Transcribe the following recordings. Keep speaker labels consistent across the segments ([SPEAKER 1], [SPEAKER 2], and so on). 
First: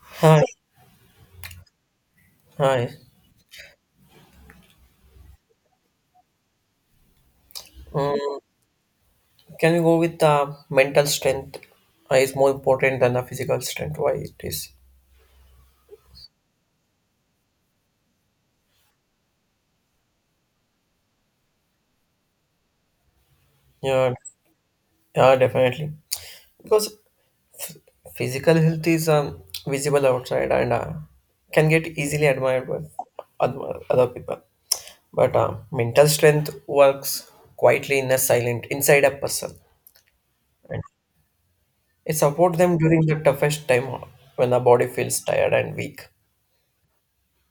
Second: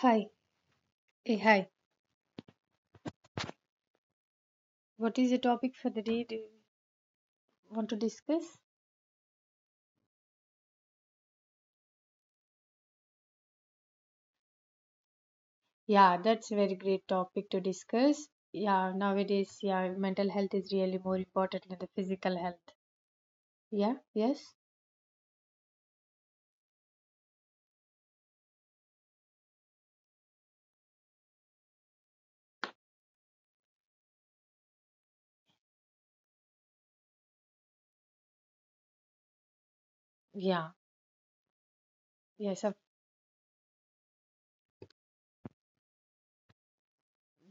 [SPEAKER 1] Hi.
[SPEAKER 2] Hi,
[SPEAKER 1] Hey, hi.
[SPEAKER 2] hi.
[SPEAKER 1] What is the topic for the day? Do you want to
[SPEAKER 2] Um,
[SPEAKER 1] discuss?
[SPEAKER 2] can we go with the mental strength is more important than the physical strength? Why it is?
[SPEAKER 1] Yeah, that's a very great topic to discuss. Yeah, nowadays, yeah, mental health is really more important than the physical health. Yeah,
[SPEAKER 2] Yeah,
[SPEAKER 1] yes.
[SPEAKER 2] yeah, definitely. Because physical health is visible outside and can get easily admired by other people. But mental strength works quietly in a silent inside a person,
[SPEAKER 1] Yeah,
[SPEAKER 2] and it supports
[SPEAKER 1] yes, of,
[SPEAKER 2] them during the toughest time when the body feels tired and weak.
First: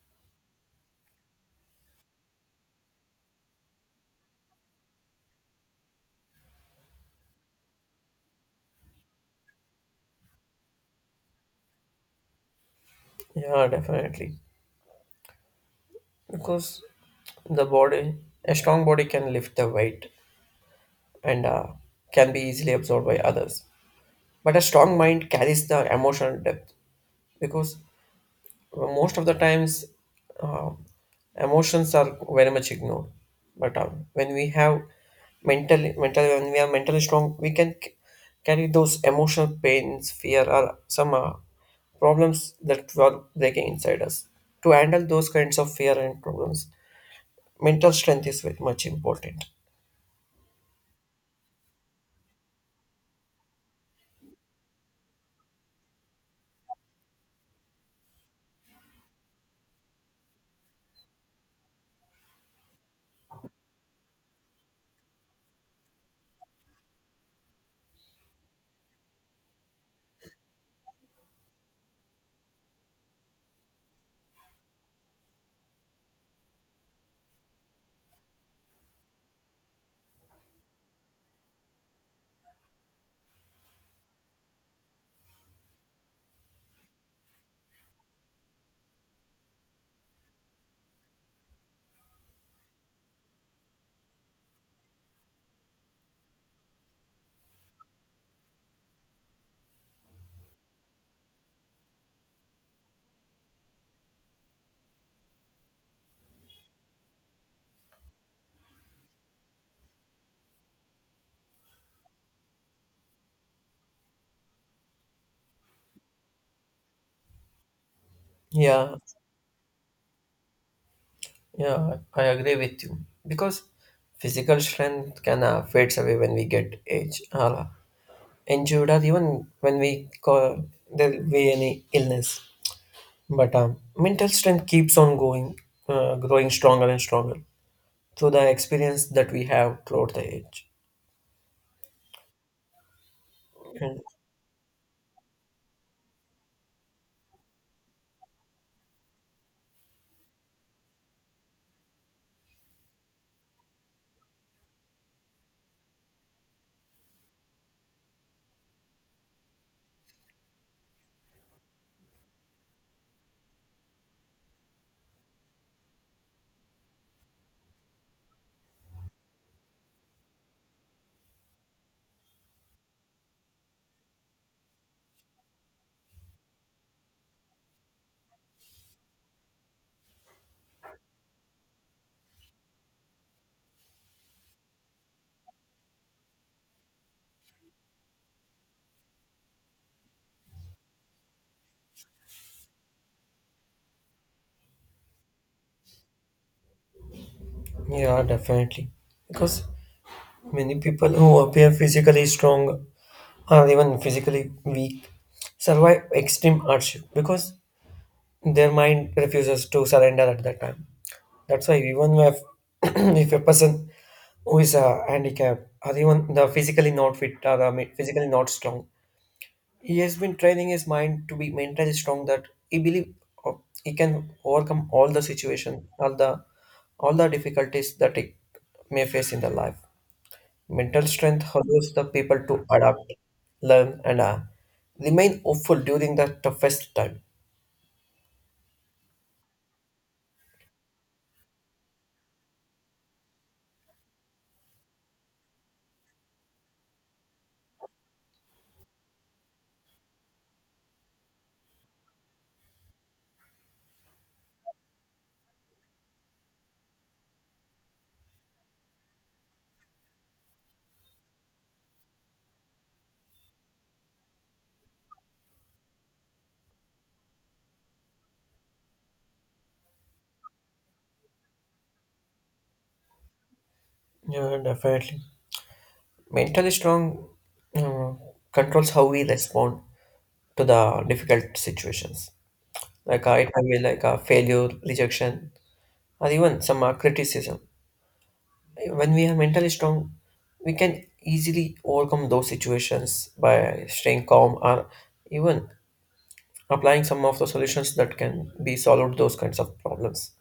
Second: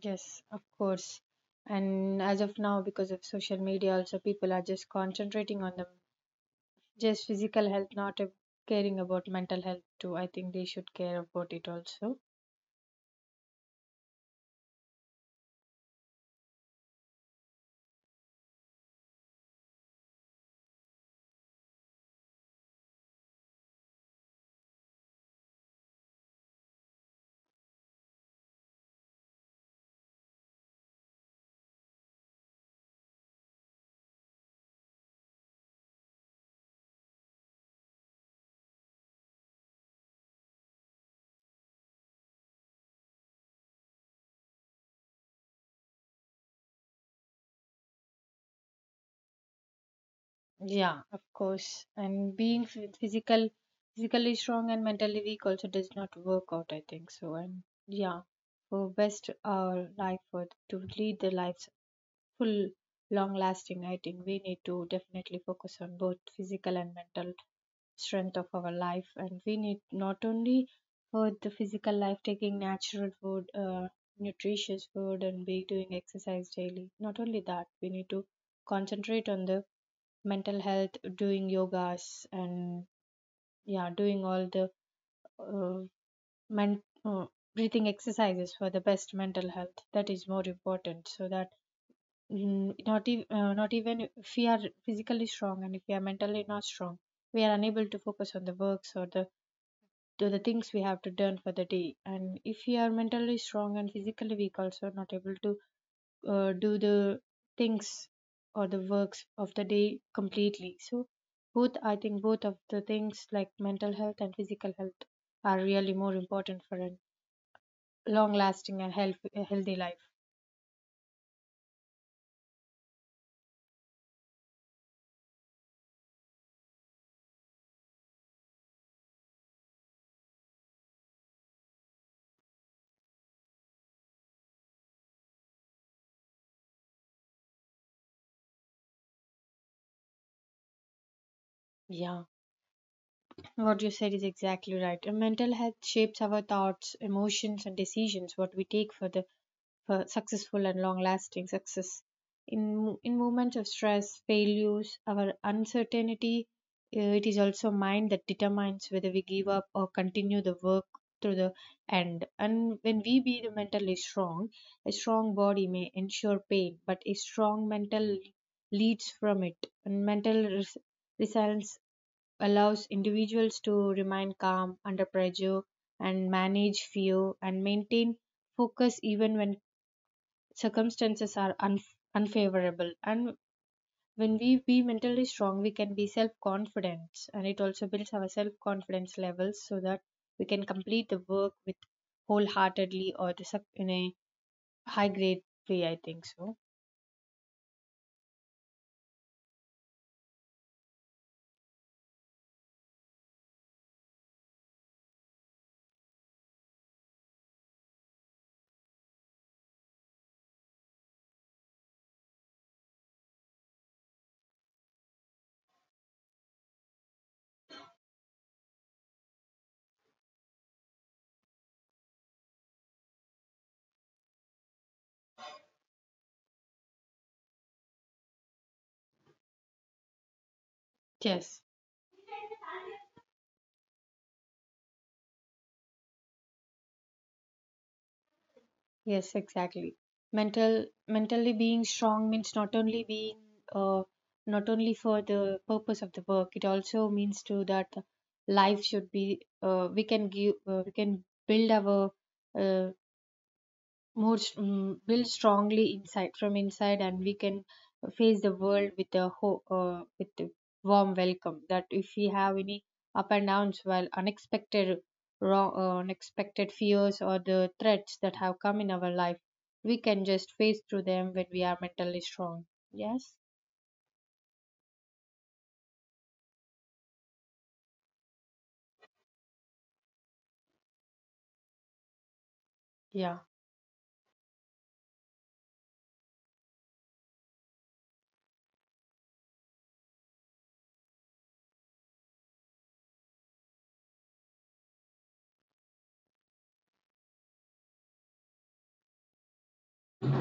[SPEAKER 1] yes, of course. And as of now, because of social media, also people are just concentrating on the just physical health, not caring about mental health too. I think they should care about it also.
[SPEAKER 2] Yeah, definitely. Because the body a strong body can lift the weight and can be easily absorbed by others, but a strong mind carries the emotional depth. Because most of the times uh, emotions are very much ignored, but when we have mentally when we are mentally strong we can carry those emotional pains, fear, or some problems that were breaking inside us. To handle those kinds of fear and problems, mental strength is very much important.
[SPEAKER 1] Yeah, of course. And being physical, physically strong and mentally weak also does not work out, I think so. And yeah, for best life for to lead the lives full, long lasting, I think we need to definitely focus on both physical and mental strength of our life. And we need not only for the physical life, taking natural food, nutritious food, and be doing exercise daily. Not only that, we need to concentrate on the mental health, doing yogas, and yeah, doing all the uh, men- uh, breathing exercises for the best mental health. That is more important. So that not even if we are physically strong and if we are mentally not strong, we are unable to focus on the works or the to the things we have to done for the day. And if we are mentally strong and physically weak, also not able to do the things or the works of the day completely. So both, I think both of the things like mental health and physical health are really more important for a long lasting and
[SPEAKER 2] Yeah,
[SPEAKER 1] health, a healthy life.
[SPEAKER 2] yeah, I agree with you because physical strength can fades away when we get age, injured, or even when we call there will be any illness. But mental strength keeps on going, growing stronger and stronger through the experience that we have throughout the age.
[SPEAKER 1] Yeah, what you
[SPEAKER 2] And
[SPEAKER 1] said is exactly right. And mental health shapes our thoughts, emotions and decisions what we take for the for successful and long lasting success. In moments of stress, failures, our uncertainty, it is also mind that determines whether we give up or continue the work to the end. And when we be the mentally strong, a strong body may ensure pain, but a strong mental leads from it. And resilience allows individuals to remain calm under pressure and manage fear and maintain focus even when circumstances are unfavorable. And when we be mentally strong, we can be self confident, and it also builds our self confidence levels so that we can complete the work with wholeheartedly or to in a high grade way, I think so.
[SPEAKER 2] yeah, definitely, because many people who appear physically strong or even physically weak survive extreme hardship because their mind refuses to surrender at that time. That's why even if, if a person who is a handicapped or even the physically not fit or the physically not strong, he has been training his mind to be mentally strong, that he believe uh, he can overcome all the situation, all the difficulties that he may face in the life. Mental strength
[SPEAKER 1] Yes.
[SPEAKER 2] allows the people to adapt, learn, and remain hopeful during the toughest time.
[SPEAKER 1] Yes, exactly. Mentally being strong means not only being uh, not only for the purpose of the work, it also means too that life should be we can give we can build our uh, more built strongly inside from inside, and we can face the world with a with a warm welcome. That if we have any up and downs while unexpected wrong unexpected fears or the threats that have come in our life, we can just face through them when we are mentally strong. Yes.
[SPEAKER 2] Yeah, definitely. Mentally strong uh, controls how we respond to the difficult situations. Like
[SPEAKER 1] Yeah,
[SPEAKER 2] it might be like a failure, rejection, or even some criticism. When we are mentally strong, we can easily overcome those situations by staying calm or even applying some of the solutions that can be solved those kinds of problems.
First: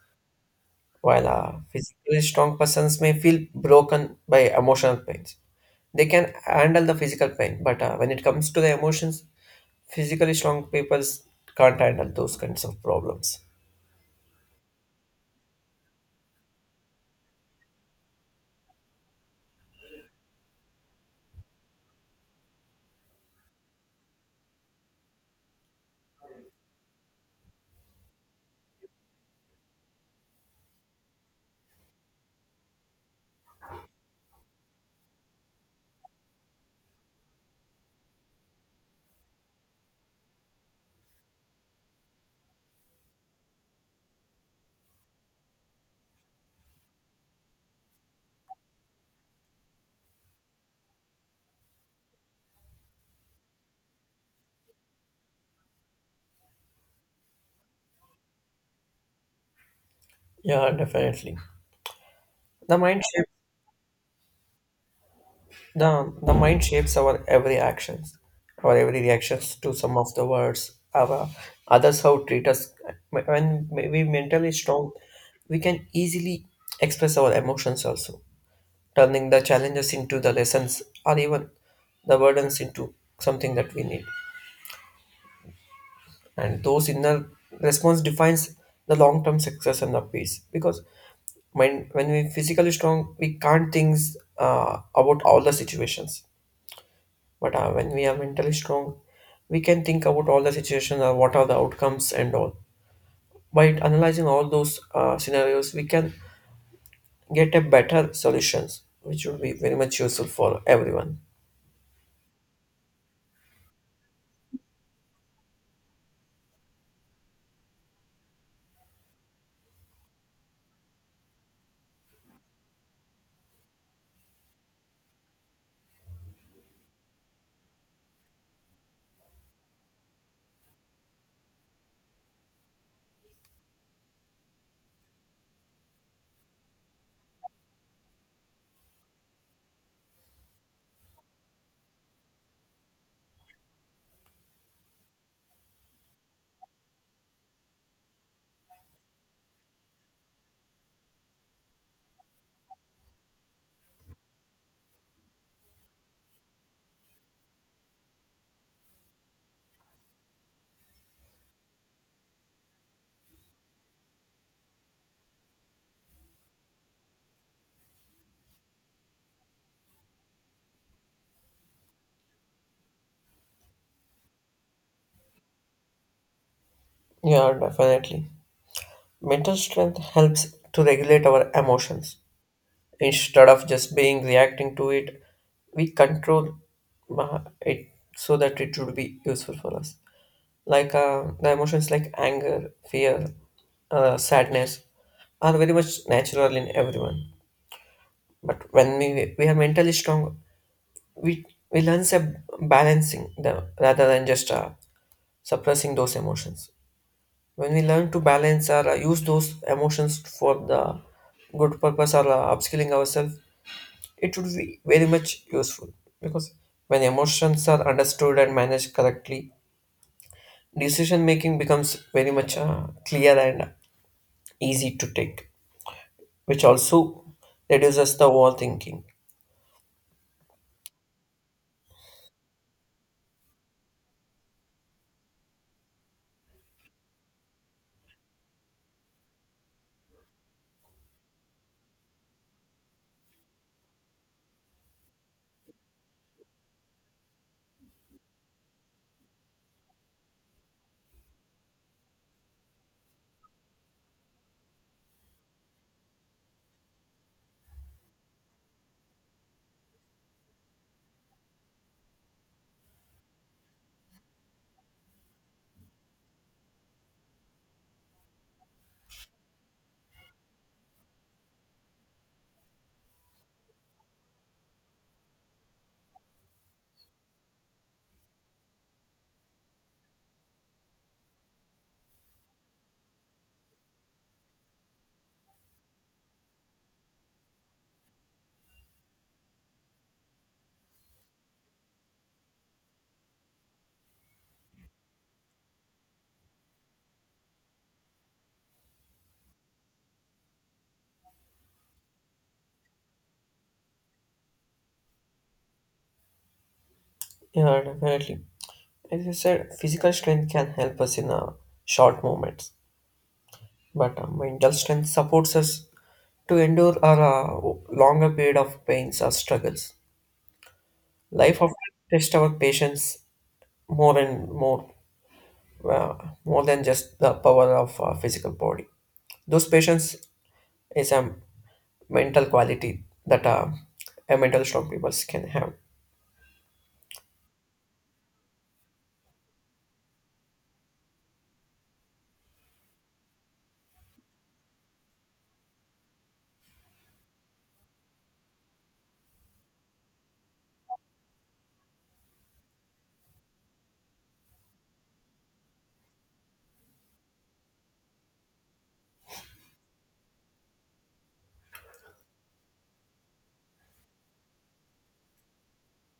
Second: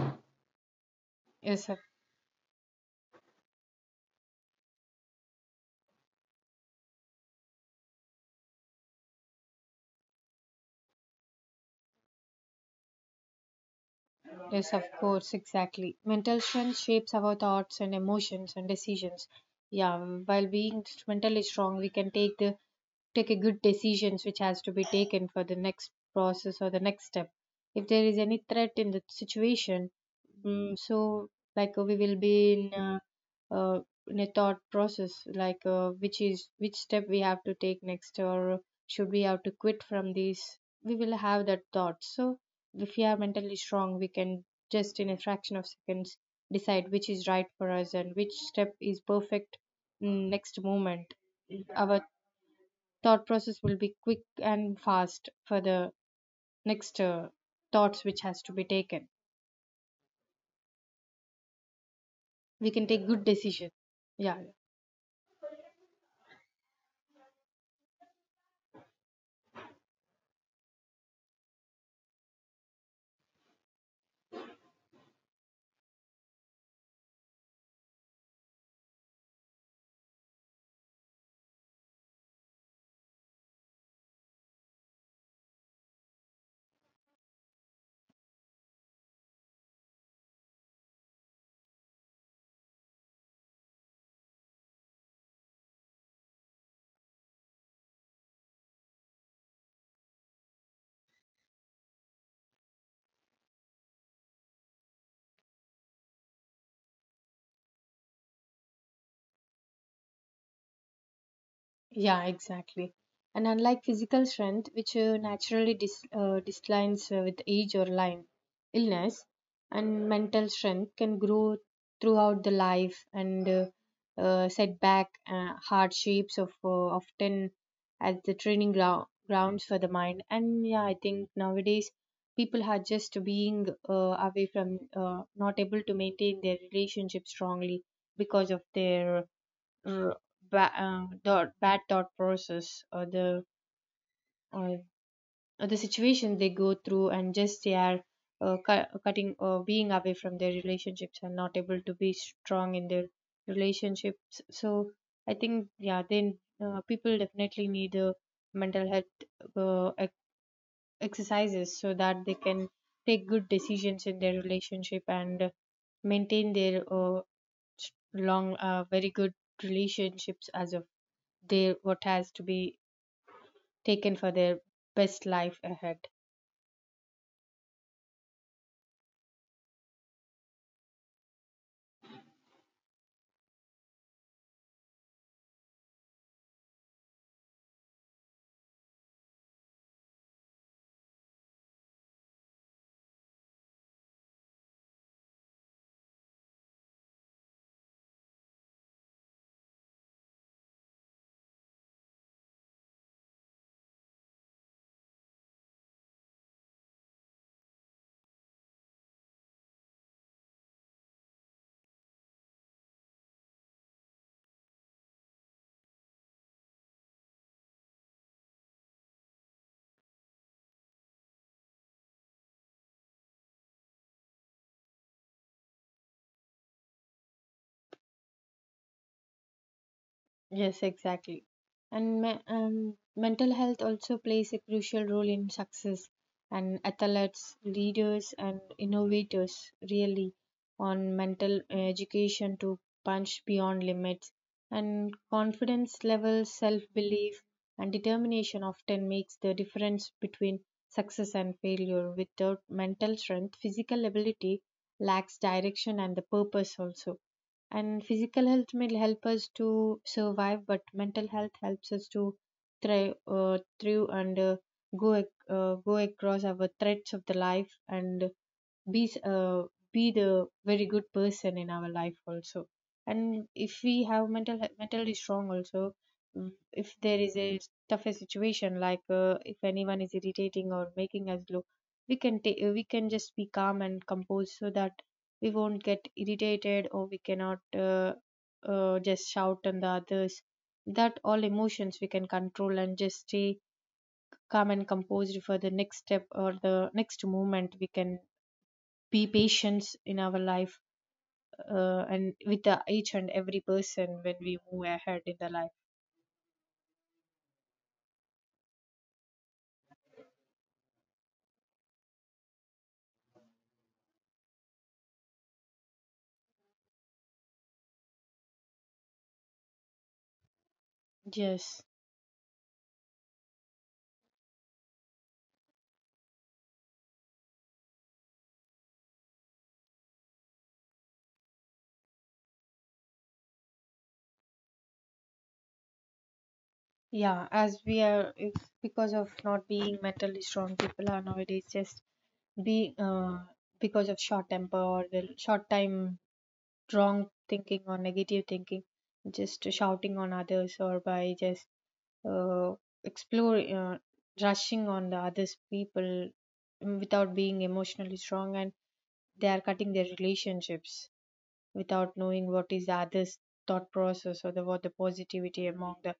[SPEAKER 2] While
[SPEAKER 1] yes of,
[SPEAKER 2] physically strong persons may feel broken by emotional pains, they can handle the physical pain. But when it comes to the emotions, physically strong people can't handle those kinds of problems.
[SPEAKER 1] yes of course, exactly. Mental strength shapes our thoughts and emotions and decisions. Yeah, while being mentally strong, we can take the take a good decisions which has to be taken for the next process or the next step if there is any threat in the situation. So we will be uh, in a thought process which is which step we have to take next, or should we have to quit from this. We will have that thought. So if we are mentally strong, we can just in a fraction of seconds decide which is right for us and which step is perfect. Next moment, our thought process will be quick and fast for the next thoughts which has to be taken.
[SPEAKER 2] Yeah, definitely.
[SPEAKER 1] We
[SPEAKER 2] The
[SPEAKER 1] can
[SPEAKER 2] mind
[SPEAKER 1] take good
[SPEAKER 2] shape,
[SPEAKER 1] decision. Yeah.
[SPEAKER 2] the mind shapes our every actions, our every reactions to some of the words, our others how treat us. When we mentally strong, we can easily express our emotions also, turning the challenges into the lessons or even the burdens into something that we need. And those inner response defines the long term success and the peace. Because when we physically strong, we can't think about all the situations. But when we are mentally strong, we can think about all the situations or what are the outcomes and all. By analyzing all those scenarios, we can get a better solutions, which would be very much useful for everyone.
[SPEAKER 1] Yeah, exactly. And unlike physical strength, which naturally declines with age or line, illness, and mental strength can grow throughout the life. And setback hardships of often as the training grounds for the mind. And yeah, I think nowadays people are just being away from not able to maintain their relationship strongly because of their r- thought, bad thought process, or, or the situation they go through, and just they are cutting or being away from their relationships and not able to be strong in their relationships. So I think yeah, then people definitely need mental health uh, ex- exercises so that they can take good decisions in their relationship and maintain their long very good relationships as a their what has to be taken for their best life ahead.
[SPEAKER 2] Yeah, definitely. Mental strength helps to regulate our emotions. Instead of just being reacting to it, we control it so that it would be useful for us. Like the emotions like anger, fear, sadness are very much natural in everyone. But when we are mentally strong, we, we learn a balancing them rather than just suppressing those emotions. When we learn to balance or use those emotions for the good purpose or upskilling ourselves, it would be very much useful because when emotions are understood and managed correctly, decision making becomes very much clear and easy to take, which also reduces the overthinking.
[SPEAKER 1] Yes, exactly. And mental health also plays a crucial role in success. And athletes, leaders, and innovators really on mental education to punch beyond limits. And confidence levels, self belief, and determination often makes the difference between success and failure. Without mental strength, physical ability lacks direction and the purpose also. And physical health may help us to survive, but mental health helps us to thrive through and go across our threats of the life and be s- uh, be the very good person in our life also. And if we have mentally strong also, if there is a tougher situation, like if anyone is irritating or making us low, we can take we can just be calm and composed so that we won't get irritated or we cannot just shout on the others. That all emotions we can control and just stay calm and composed for the next step or the next moment. We can be patience in our life and with the, each and every person when we move ahead in the life.
[SPEAKER 2] Yeah, definitely, as you said physical strength can help us in short moments, but mental strength supports us to endure our longer period of pains or struggles. Life often
[SPEAKER 1] Yes.
[SPEAKER 2] tests our patience more and more, uh, more than just the power of physical body. Those patience is a mental quality that a mental strong people can have.
[SPEAKER 1] Yeah, as we are if because of not being mentally strong, people are nowadays just be because of short temper or the short time wrong thinking or negative thinking, just shouting on others or by just uh, explore rushing on the others people. Without being emotionally strong, and they are cutting their relationships without knowing what is the other's thought process or the what the positivity among the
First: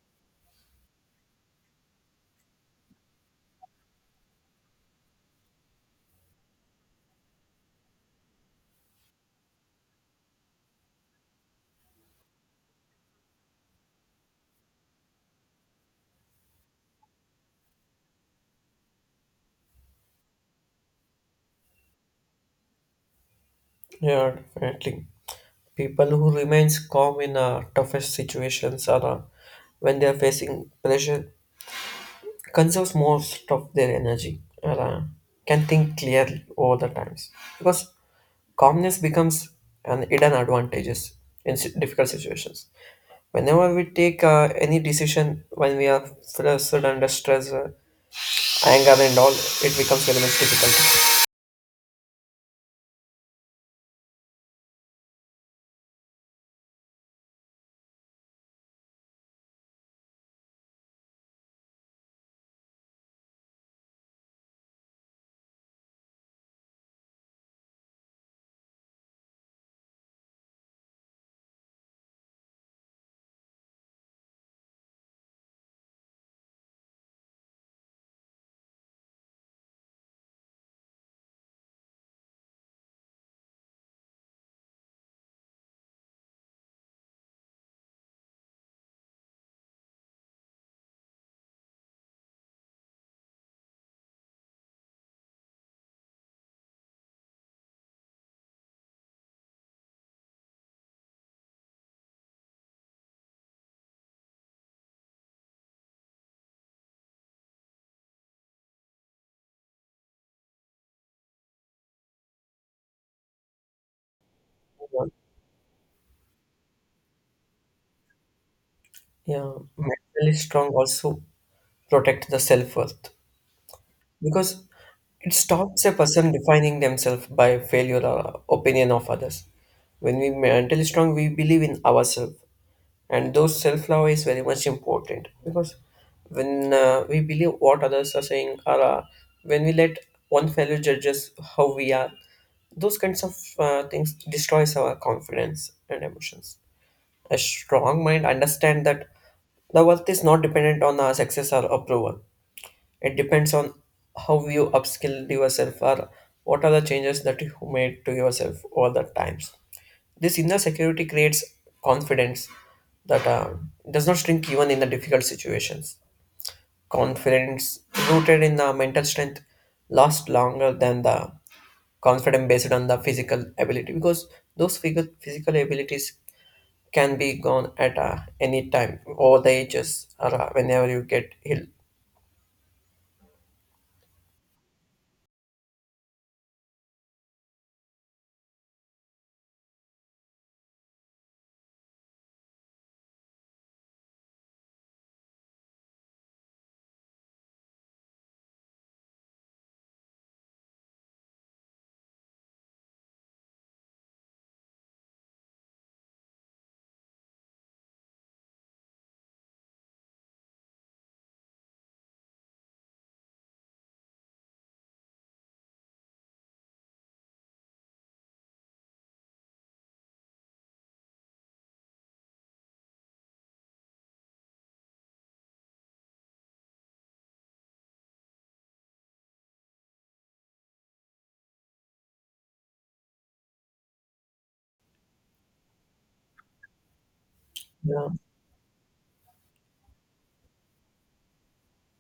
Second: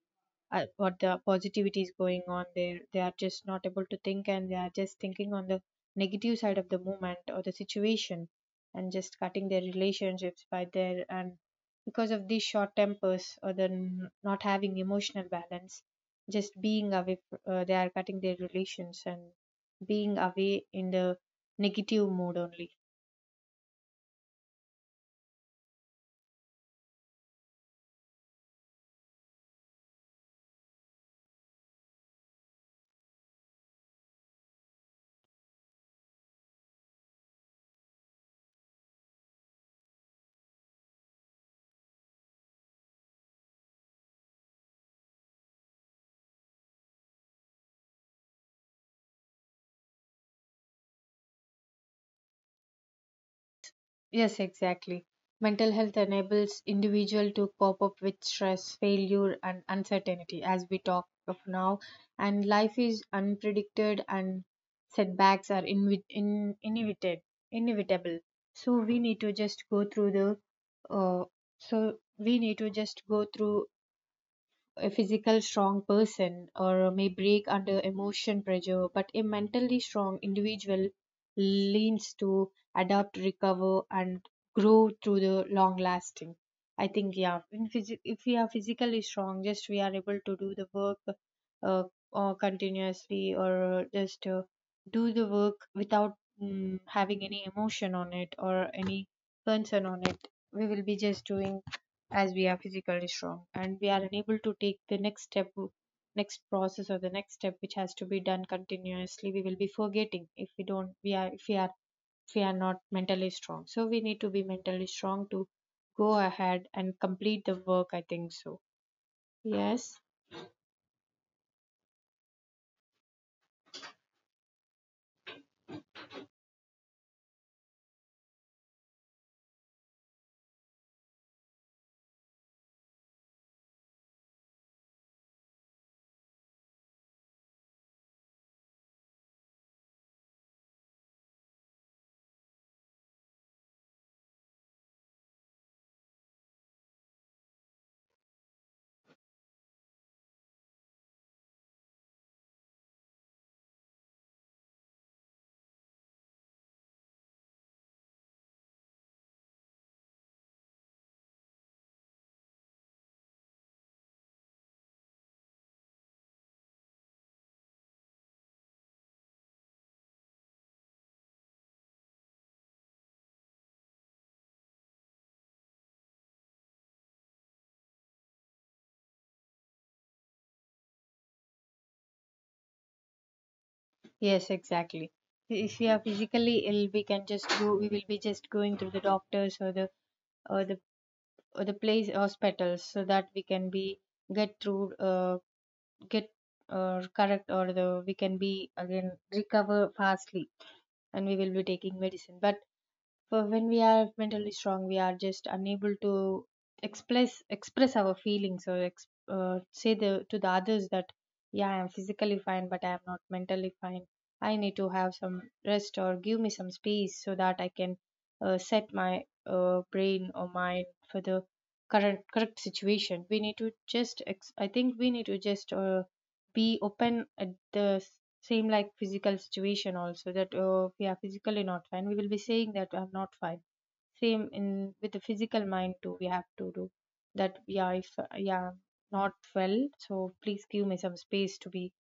[SPEAKER 1] what the positivity is going on there. They are just not able to think, and they are just thinking on the negative side of the moment or the situation and just cutting their relationships by their. And because of these short tempers or the not having emotional balance, just being away they are cutting their relations and being away in the negative mode only.
[SPEAKER 2] Yeah, definitely. People who remains calm in toughest situations or when they are facing pressure conserves most of their energy and can think clearly over the times because calmness becomes an hidden advantages in difficult situations. Whenever we take any decision when we are flustered under stress, anger and all, it becomes very much difficult.
[SPEAKER 1] Yes, exactly. Mental health enables individual to cope up with stress, failure, and uncertainty, as we talk of now. And life is unpredicted, and setbacks are inevitable. Inevitable. So we need to just go through the. Uh, so we need to just go through a physical strong person or may break under emotion pressure, but a mentally strong individual leans to adapt, recover, and grow through the long lasting. I think yeah, in if we are physically strong, just we are able to do the work uh, or continuously or just do the work without having any emotion on it or any concern on it. We will be just doing as we are physically strong, and we are unable to take the next step next process or the next step which has to be done continuously. We will be forgetting if we don't we are if we are if we are not mentally strong. So we need to be mentally strong to go ahead and complete the work, I think so.
[SPEAKER 2] Yeah,
[SPEAKER 1] Yes.
[SPEAKER 2] mentally strong also protect the self-worth because it stops a person defining themselves by failure or opinion of others. When we mentally strong, we believe in ourselves, and those self love is very much important because when we believe what others are saying, or when we let one fellow judges how we are, those kinds of things destroys our confidence and emotions. A strong mind understand that the worth is not dependent on our success or approval, it depends on how you upskilled yourself or what are the changes that you made to yourself over the times. This inner security creates confidence that does not shrink even in the difficult situations. Confidence rooted in the mental strength lasts longer than the confidence based on the physical ability because those physical abilities can be gone at any time over the ages or whenever you get ill.
[SPEAKER 1] Yes, exactly. If we are physically ill, we can just go we will be just going to the doctors or the or the or the place hospitals so that we can be get through get or correct or the we can be again recover fastly, and we will be taking medicine. But when we are mentally strong, we are just unable to express our feelings or say the, to the others that yeah, I am physically fine, but I am not mentally fine. I need to have some rest or give me some space so that I can set my brain or mind for the current correct situation. We need to just I think we need to just be open at the same like physical situation also. That oh, we are physically not fine, we will be saying that I'm not fine. Same in with the physical mind too, we have to do. That yeah,
[SPEAKER 2] Yeah.
[SPEAKER 1] if yeah, I'm not well, so please give me some space to be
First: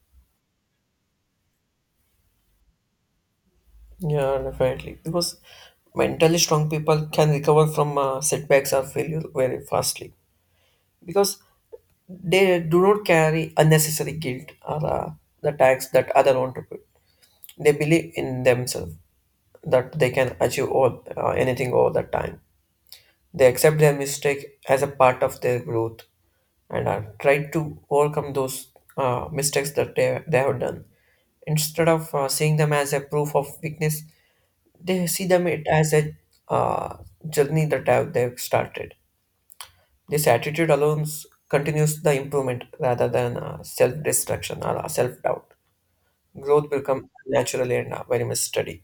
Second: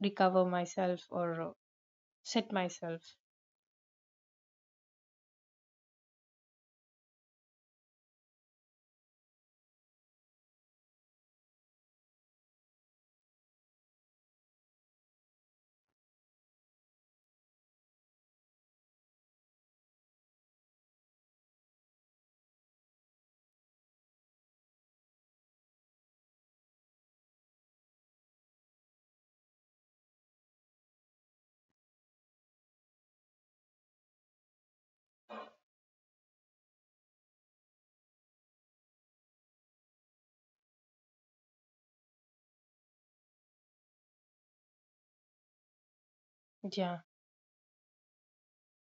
[SPEAKER 1] recover myself or set myself.
[SPEAKER 2] Yeah, definitely. Because mentally strong people can recover from setbacks or failure very fastly because they do not carry unnecessary guilt or the tax that other want to put. They believe in themselves that they can achieve all, anything all the time. They accept their mistake as a part of their growth and are try to overcome those mistakes that they have done instead of seeing them as a proof of weakness. They see them it as a uh, journey that have, they've started. This attitude alone continues the improvement rather than self-destruction or self-doubt. Growth will
[SPEAKER 1] Yeah.
[SPEAKER 2] come naturally and very much steady.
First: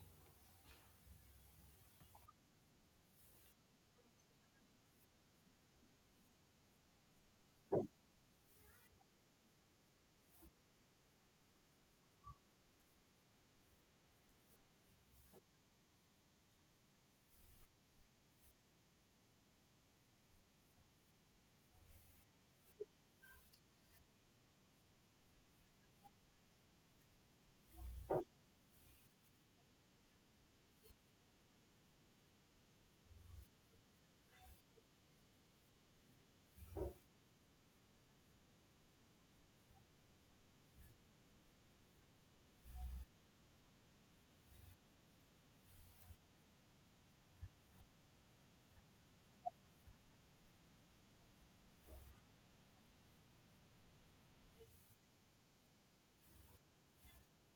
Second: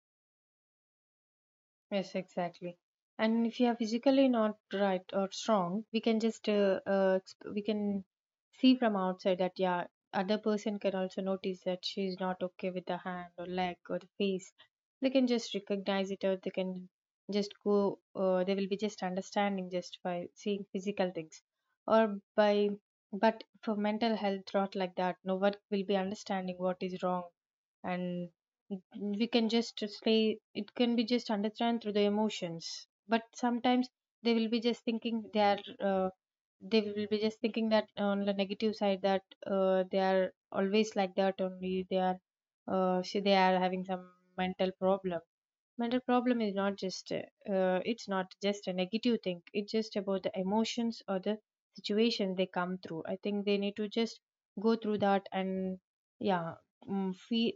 [SPEAKER 1] Yes, exactly. And if you are physically not right or strong, we can just we can see from outside that yeah, other person can also notice that she's not okay with the hand or leg or the face. They can just recognize it, or they can just go. They will be just understanding just by seeing physical things, or by. But for mental health, not like that. No one will be understanding what is wrong, and we can just say it can be just understand through the emotions, but sometimes they will be just thinking they are uh, they will be just thinking that on the negative side that they are always like that only, they are so they are having some mental problem. Mental problem is not just it's not just a negative thing, it's just about the emotions or the situation they come through. I think they need to just go through that, and yeah, feel,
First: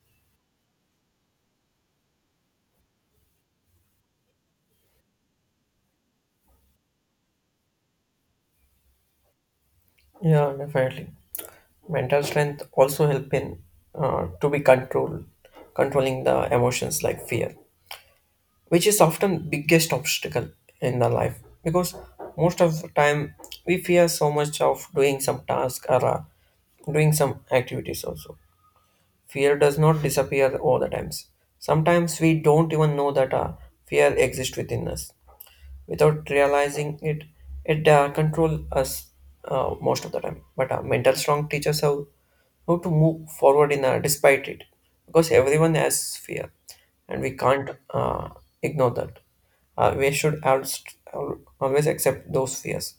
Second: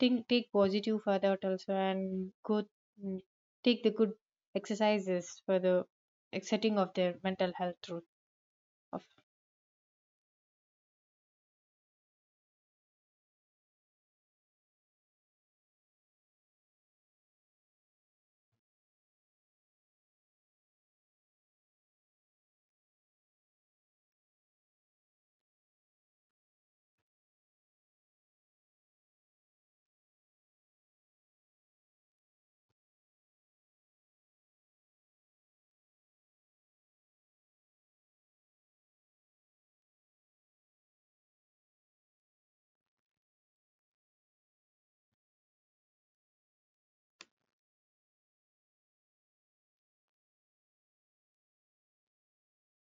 [SPEAKER 1] think, take positive for that also and go, mm, take the good exercises for the setting of their mental health through of.
[SPEAKER 2] Yeah, definitely. Mental strength also help in to be control, controlling the emotions like fear, which is often biggest obstacle in our life because most of the time we fear so much of doing some task or doing some activities also. Fear does not disappear all the times, sometimes we don't even know that fear exists within us without realizing it. It control us most of the time. But mental strong teaches how to move forward in despite it, because everyone has fear, and we can't ignore that. We should always accept those fears.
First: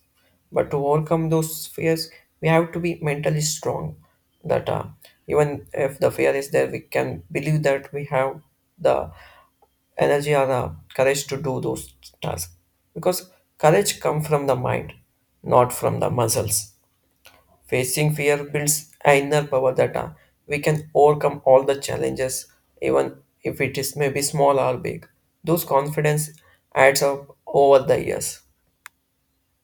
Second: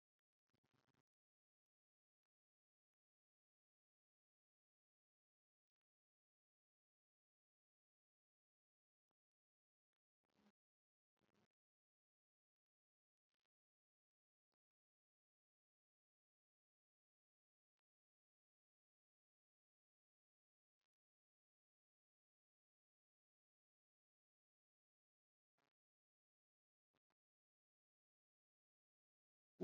[SPEAKER 2] But to overcome those fears, we have to be mentally strong. That even if the fear is there, we can believe that we have the energy or the courage to do those tasks because courage comes from the mind, not from the muscles. Facing fear builds an inner power that we can overcome all the challenges, even if it is maybe small or big. Those confidence adds up over the years.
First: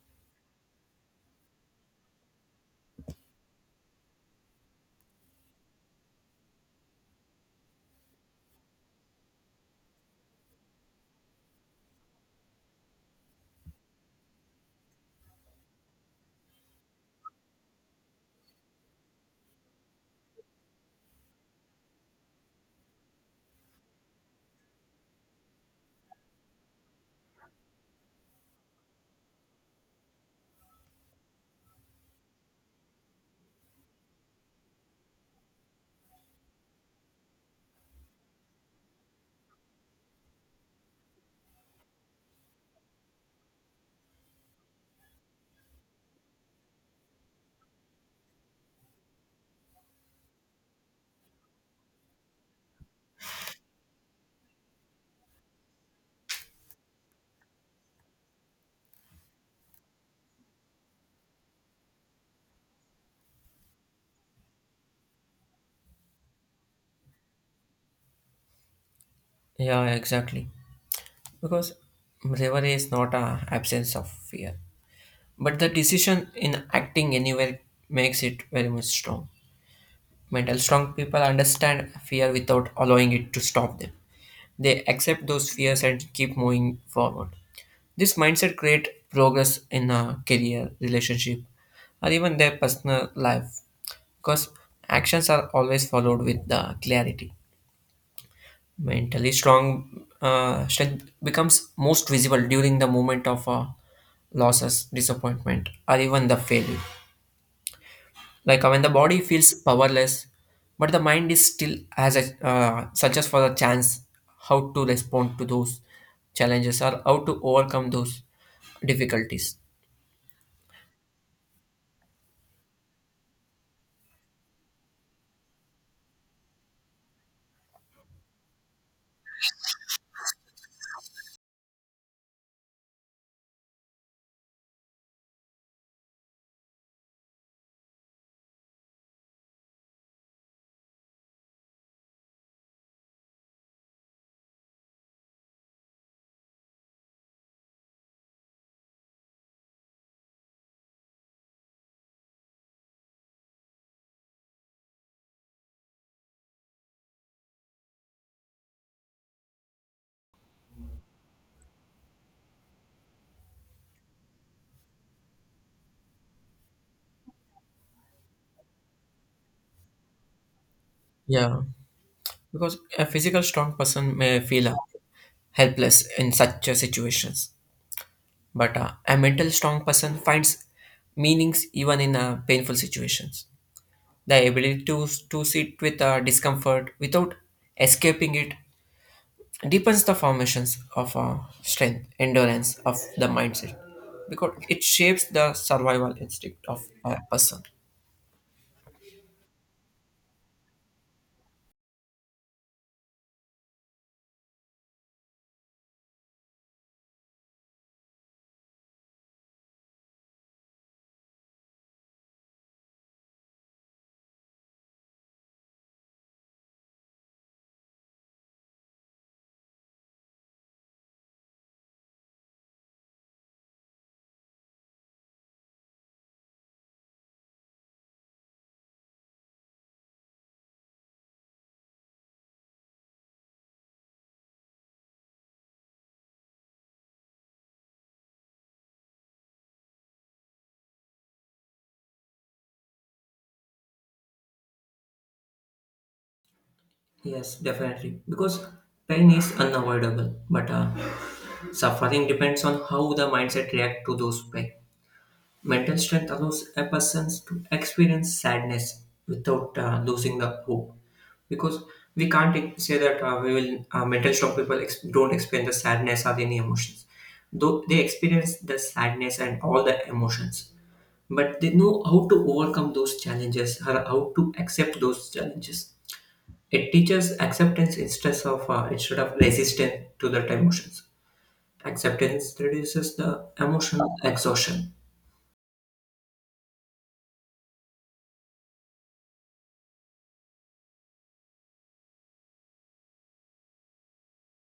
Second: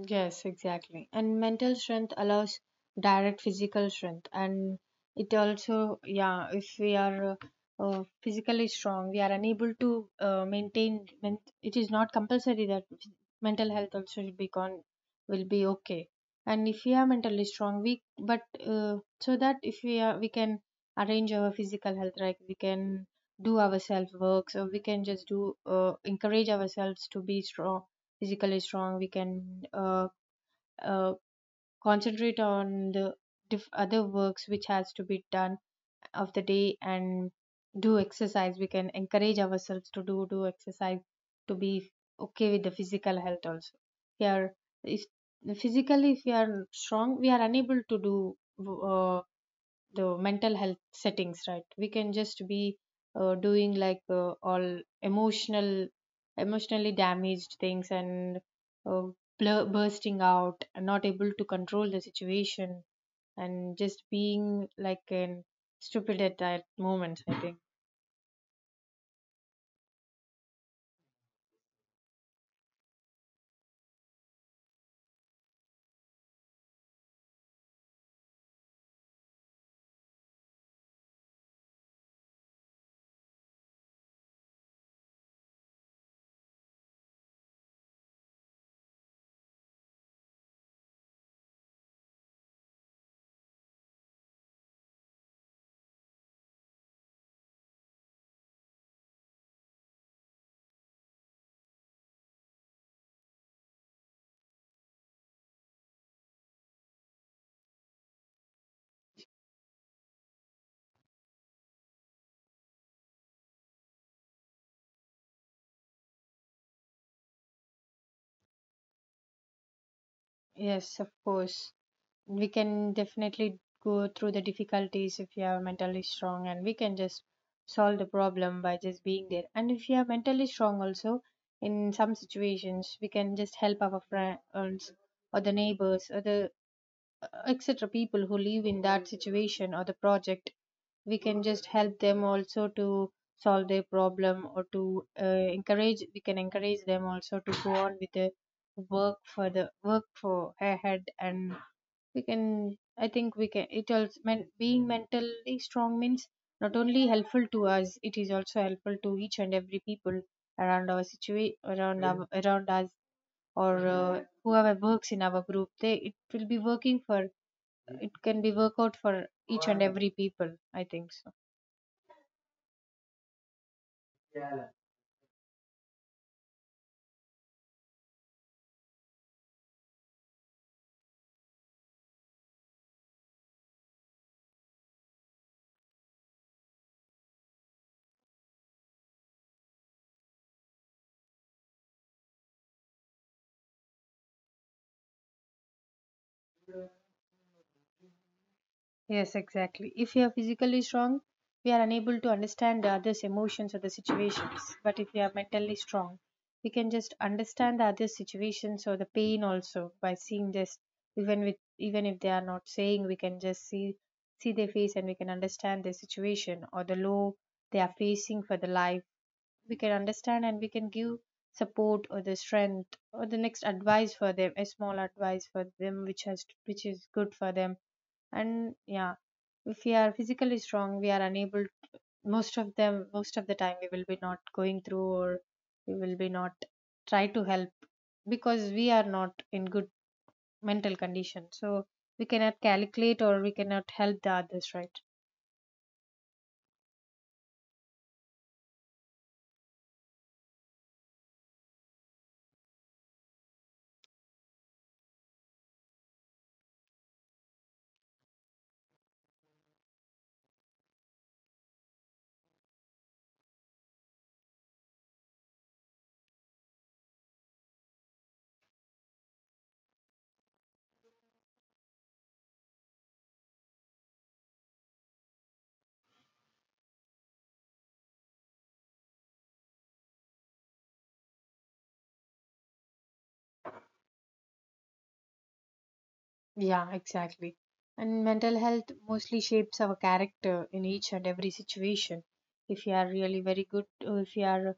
[SPEAKER 1] Yes, exactly. And mental strength allows direct physical strength, and it also, yeah, if we are physically strong, we are unable to maintain. It is not compulsory that mental health also should be gone, will be okay. And if we are mentally strong, we but so that if we are, we can arrange our physical health, right? We can do our self work, so we can just do encourage ourselves to be strong, physically strong. We can uh, uh, concentrate on the other works which has to be done of the day, and do exercise. We can encourage ourselves to do exercise to be okay with the physical health also. We are if physically if we are strong, we are unable to do uh, the mental health settings, right? We can just be doing like all emotional, emotionally damaged things, and uh, bursting out, not able to control the situation, and just being like an stupid at that moment, I think.
[SPEAKER 2] Yeah, exactly. Because bravery is not a absence of fear, but the decision in acting anywhere makes it very much strong. Mental strong people understand fear without allowing it to stop them. They accept those fears and keep moving forward. This mindset creates progress in a career, relationship, or even their personal life because actions are always followed with the clarity. Mentally strong strength becomes most visible during the moment of losses, disappointment, or even the failure. Like when the body feels powerless, but the mind is still has a searches for a chance how to respond to those challenges or how to overcome those difficulties.
[SPEAKER 1] Yes, of course. We can definitely go through the difficulties if you are mentally strong, and we can just solve the problem by just being there. And if you are mentally strong also, in some situations we can just help our friends, or the neighbors, or the etc. people who live in that situation or the project. We can just help them also to solve their problem, or to encourage, we can encourage them also to go on with the work, for the work for ahead. And we can, I think we can, it also men, being mentally strong means not only helpful to us, it is also helpful to each and every people around our situa-, around our, around us, or whoever works in our group, they it will be working for, it can be work out for each and every people, I think
[SPEAKER 2] Yeah, because a physical strong person may
[SPEAKER 1] so.
[SPEAKER 2] feel helpless in such situations, but a mental strong person finds meanings even in painful situations. The ability to sit with discomfort without escaping it deepens the formations of strength, endurance of the mindset, because it shapes the survival instinct of a person.
[SPEAKER 1] Yes, exactly. If we are physically strong, we are unable to understand the other's emotions or the situations. But if we are mentally strong, we can just understand the other's situations or the pain also by seeing this. Even with even if they are not saying, we can just see their face and we can understand their situation or the low they are facing for the life. We can understand and we can give support or the strength or the next advice for them, a small advice for them which has which is good for them. And yeah, if we are physically strong, we are unable, most of them, most of the time, we will be not going through, or we will be not try to help, because we are not in good mental condition. So we cannot calculate or we cannot help the others, right?
[SPEAKER 2] Yes, definitely. Because pain is unavoidable, but suffering depends on how the mindset react to those pain. Mental strength allows a person to experience sadness without losing the hope. Because we can't say that we will mental strong people don't experience the sadness or any emotions. Though they experience the sadness and all the emotions, but they know how to overcome those challenges or how to accept those challenges. It teaches acceptance instead of resistance to that emotions. Acceptance reduces the emotional exhaustion.
[SPEAKER 1] Yeah, exactly. And mental health mostly shapes our character in each and every situation. If you are really very good, or if you are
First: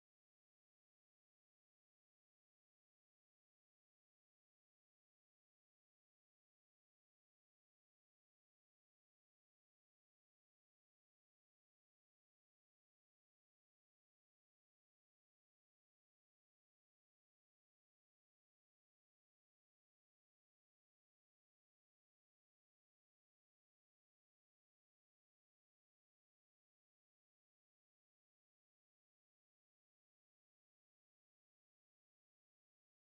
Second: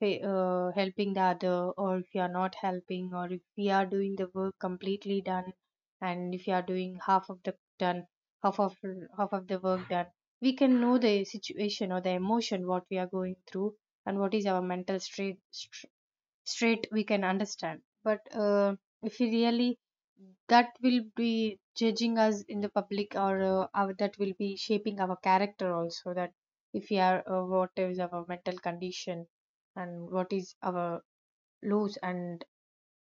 [SPEAKER 1] helping the other, or if you are not helping, or if we are doing the work completely done, and if you are doing half of the done, half of half of the work done, we can know the situation or the emotion what we are going through, and what is our mental state straight, we can understand. But if we really that will be judging us in the public, or our, that will be shaping our character also, that if we are what is our mental condition, and what is our lows and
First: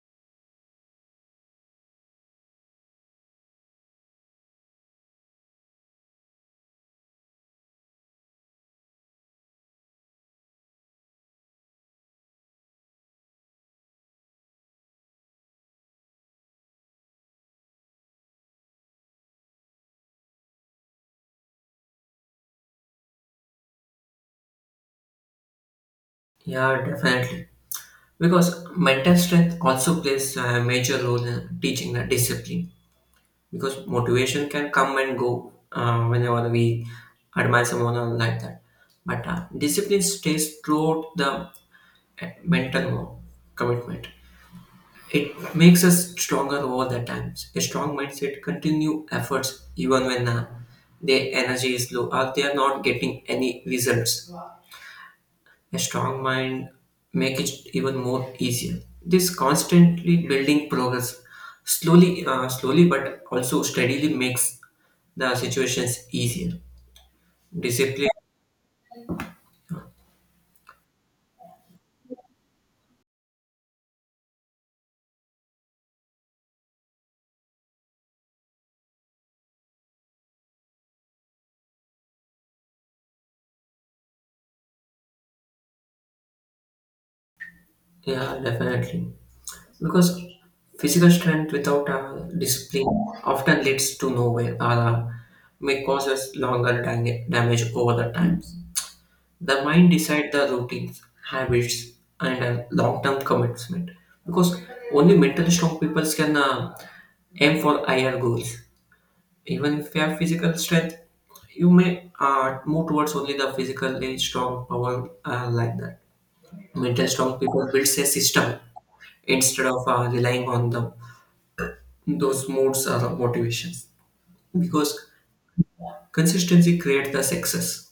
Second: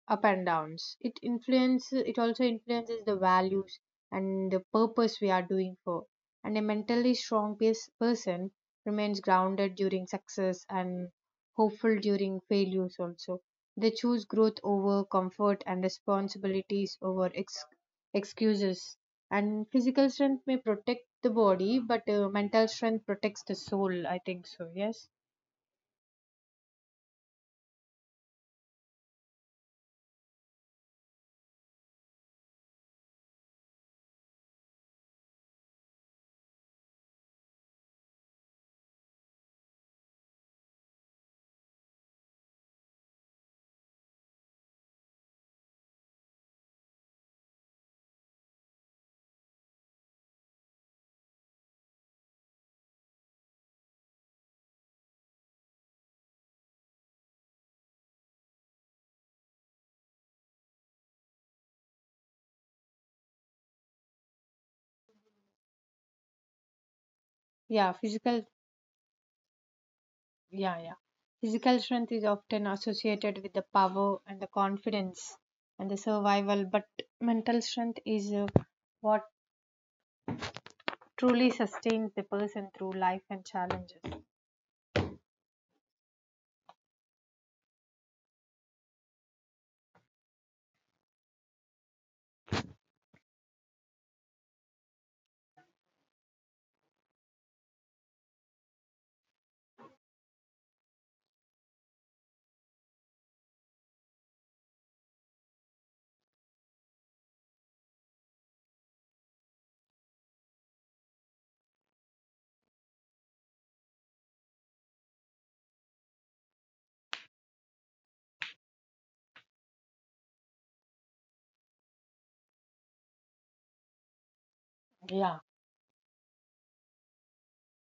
[SPEAKER 1] up and downs, it influences, it also influences the values and the purpose we are doing for. And a mentally strong person remains grounded during success and hopeful during failures also. They choose growth over comfort and responsibilities over excuses. And physical strength may protect the body, but mental strength protects the soul, I think so. Yes,
[SPEAKER 2] Yeah, definitely. Because mental strength also plays a major role in teaching the discipline because motivation can come and go whenever we admire someone or like that, but discipline stays throughout the mental wo- commitment. It makes us stronger over the times. A strong mindset continue efforts even when their energy is low or they are not getting any results. A strong mind make it even more easier. This constantly building progress slowly slowly but also steadily makes the situations easier.
[SPEAKER 1] yeah,
[SPEAKER 2] Discipline,
[SPEAKER 1] physical. Yeah, yeah. Physical strength is often associated with the power and the confidence and the survival, but mental strength is what truly sustains the person through life and challenges.
[SPEAKER 2] yeah, definitely, because physical strength without discipline often leads to nowhere or may cause us longer damage over the time. The mind decides the routines, habits, and long-term commitment. Because only mentally strong people can aim for higher goals. Even if you have physical strength, you may move towards only the physically strong power like that. Mentally strong people builds a system instead of relying on the, those moods or motivations. Because
[SPEAKER 1] Yeah,
[SPEAKER 2] consistency creates the success.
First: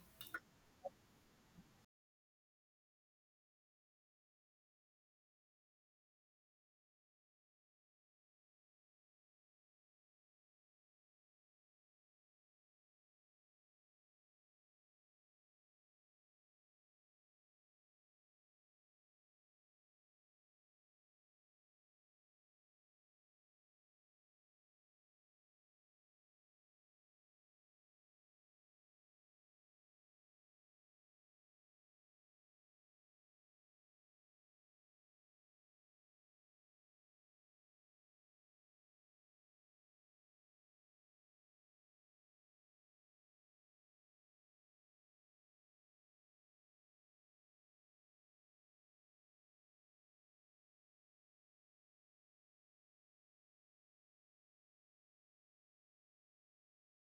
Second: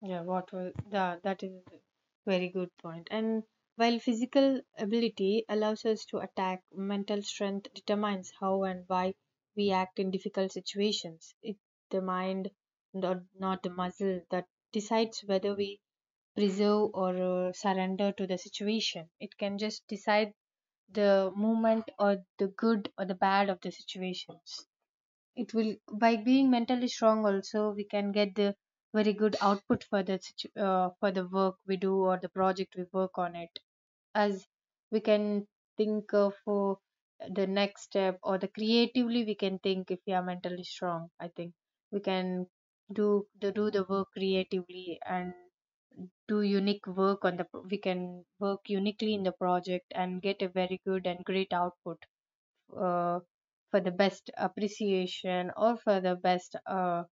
[SPEAKER 1] yeah. What was the, that is a very good point. And while physical ability allows us to attack, mental strength determines how and why we act in difficult situations. It's the mind, not the muscle, that decides whether we preserve or surrender to the situation. It can just decide the movement or the good or the bad of the situations. It will, by being mentally strong, also we can get the very good output for the for the work we do or the project we work on it us. We can think of for the next step or the creatively we can think, if we are mentally strong, I think we can do the work creatively, and do unique work on the we can work uniquely in the project and get a very good and great output uh, for the best appreciation, or for the best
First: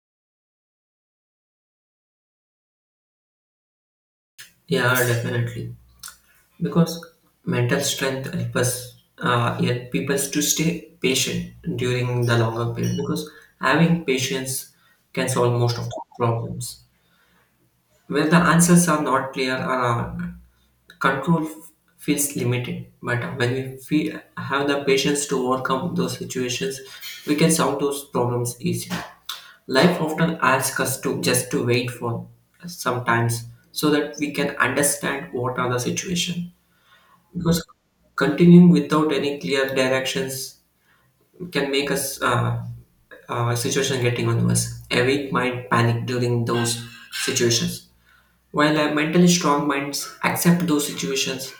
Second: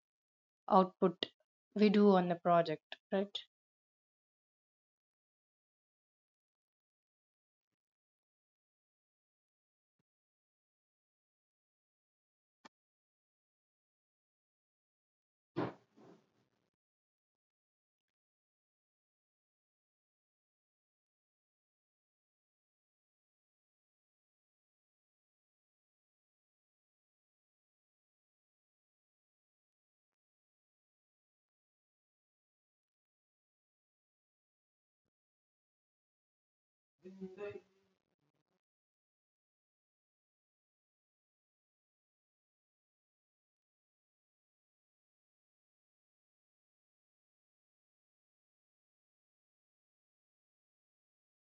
[SPEAKER 1] output we do on the project, right?
[SPEAKER 2] Yeah, definitely. Because mental strength helps us help people to stay patient during the longer period because having patience can solve most of the problems where the answers are not clear or control feels limited, but when we feel, have the patience to overcome those situations, we can solve those problems easily. Life often asks us to just to wait for sometimes so that we can understand what are the situation, because continuing without any clear directions can make us situation getting on worse. A weak might panic during those situations. While mentally strong minds accept those situations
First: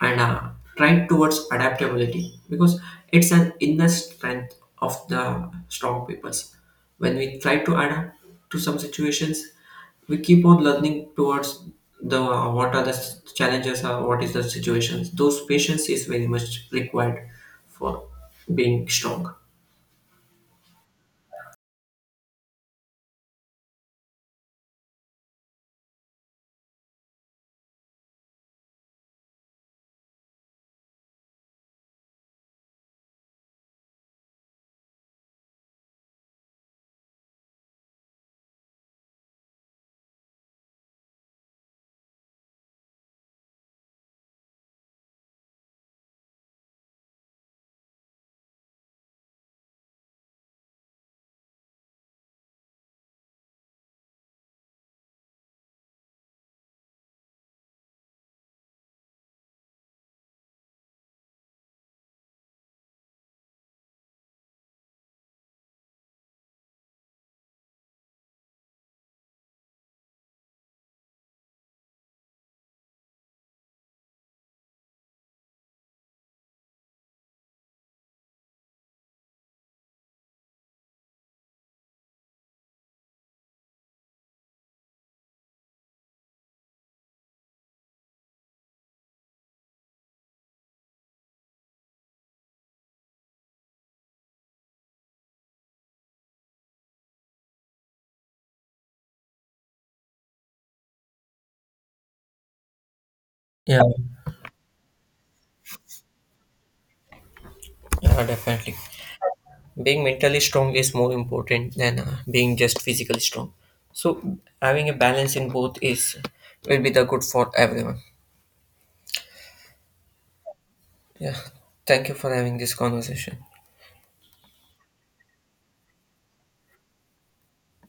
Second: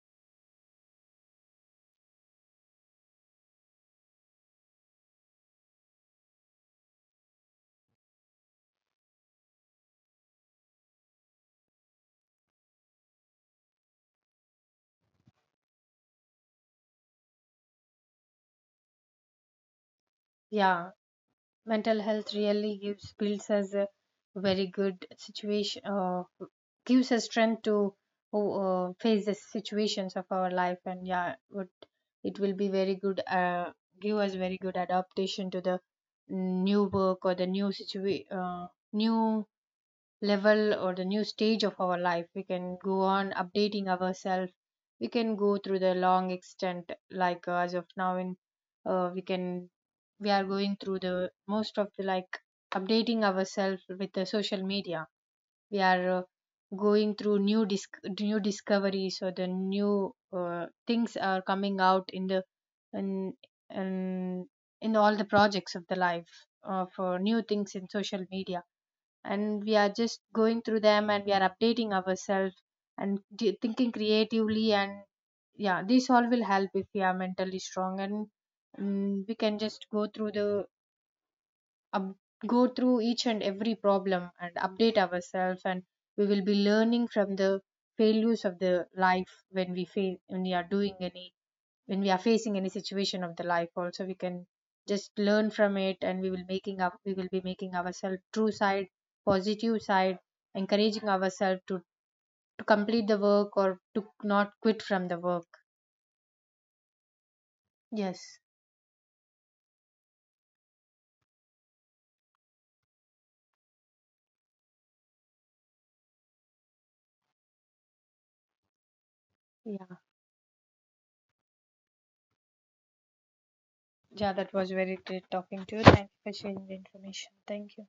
[SPEAKER 2] and try towards adaptability because it's an inner strength of the strong peoples. When we try to adapt to some situations, we keep on learning towards the what are the challenges or what is the situations. Those patience is very much required for being strong.
[SPEAKER 1] Yeah, mental health really gives, builds us a very good situation, gives us strength to face the situations of our life. And yeah, would it will be very good, give us very good adaptation to the new work or the new level or the new stage of our life. We can go on updating ourselves, we can go through the long extent, like as of now in we can, we are going through the most of the, like, updating ourselves with the social media. We are going through new discoveries or the new things are coming out in the in, in in all the projects of the life, for new things in social media. And we are just going through them and we are updating ourselves, and thinking creatively, and yeah, this all will help if we are mentally strong. And mm, we can just go through the up, go through each and every problem and update ourselves. And we will be learning from the failures of the life, when we fail, when we are doing any, when we are facing any situation of the life also, we can just learn from it. And we will making up, we will be making ourselves true side, positive side, encouraging ourselves to complete the work or
[SPEAKER 2] Yeah,
[SPEAKER 1] to not quit from the work.
[SPEAKER 2] yeah,
[SPEAKER 1] Yes,
[SPEAKER 2] definitely. Being mentally strong is more important than being just physically strong, so having a balance in both is will be the good for everyone.
[SPEAKER 1] yeah.
[SPEAKER 2] Yeah, thank you for having this conversation.
[SPEAKER 1] Yeah, that was very great talking to you. Thank you for sharing the information. Thank you.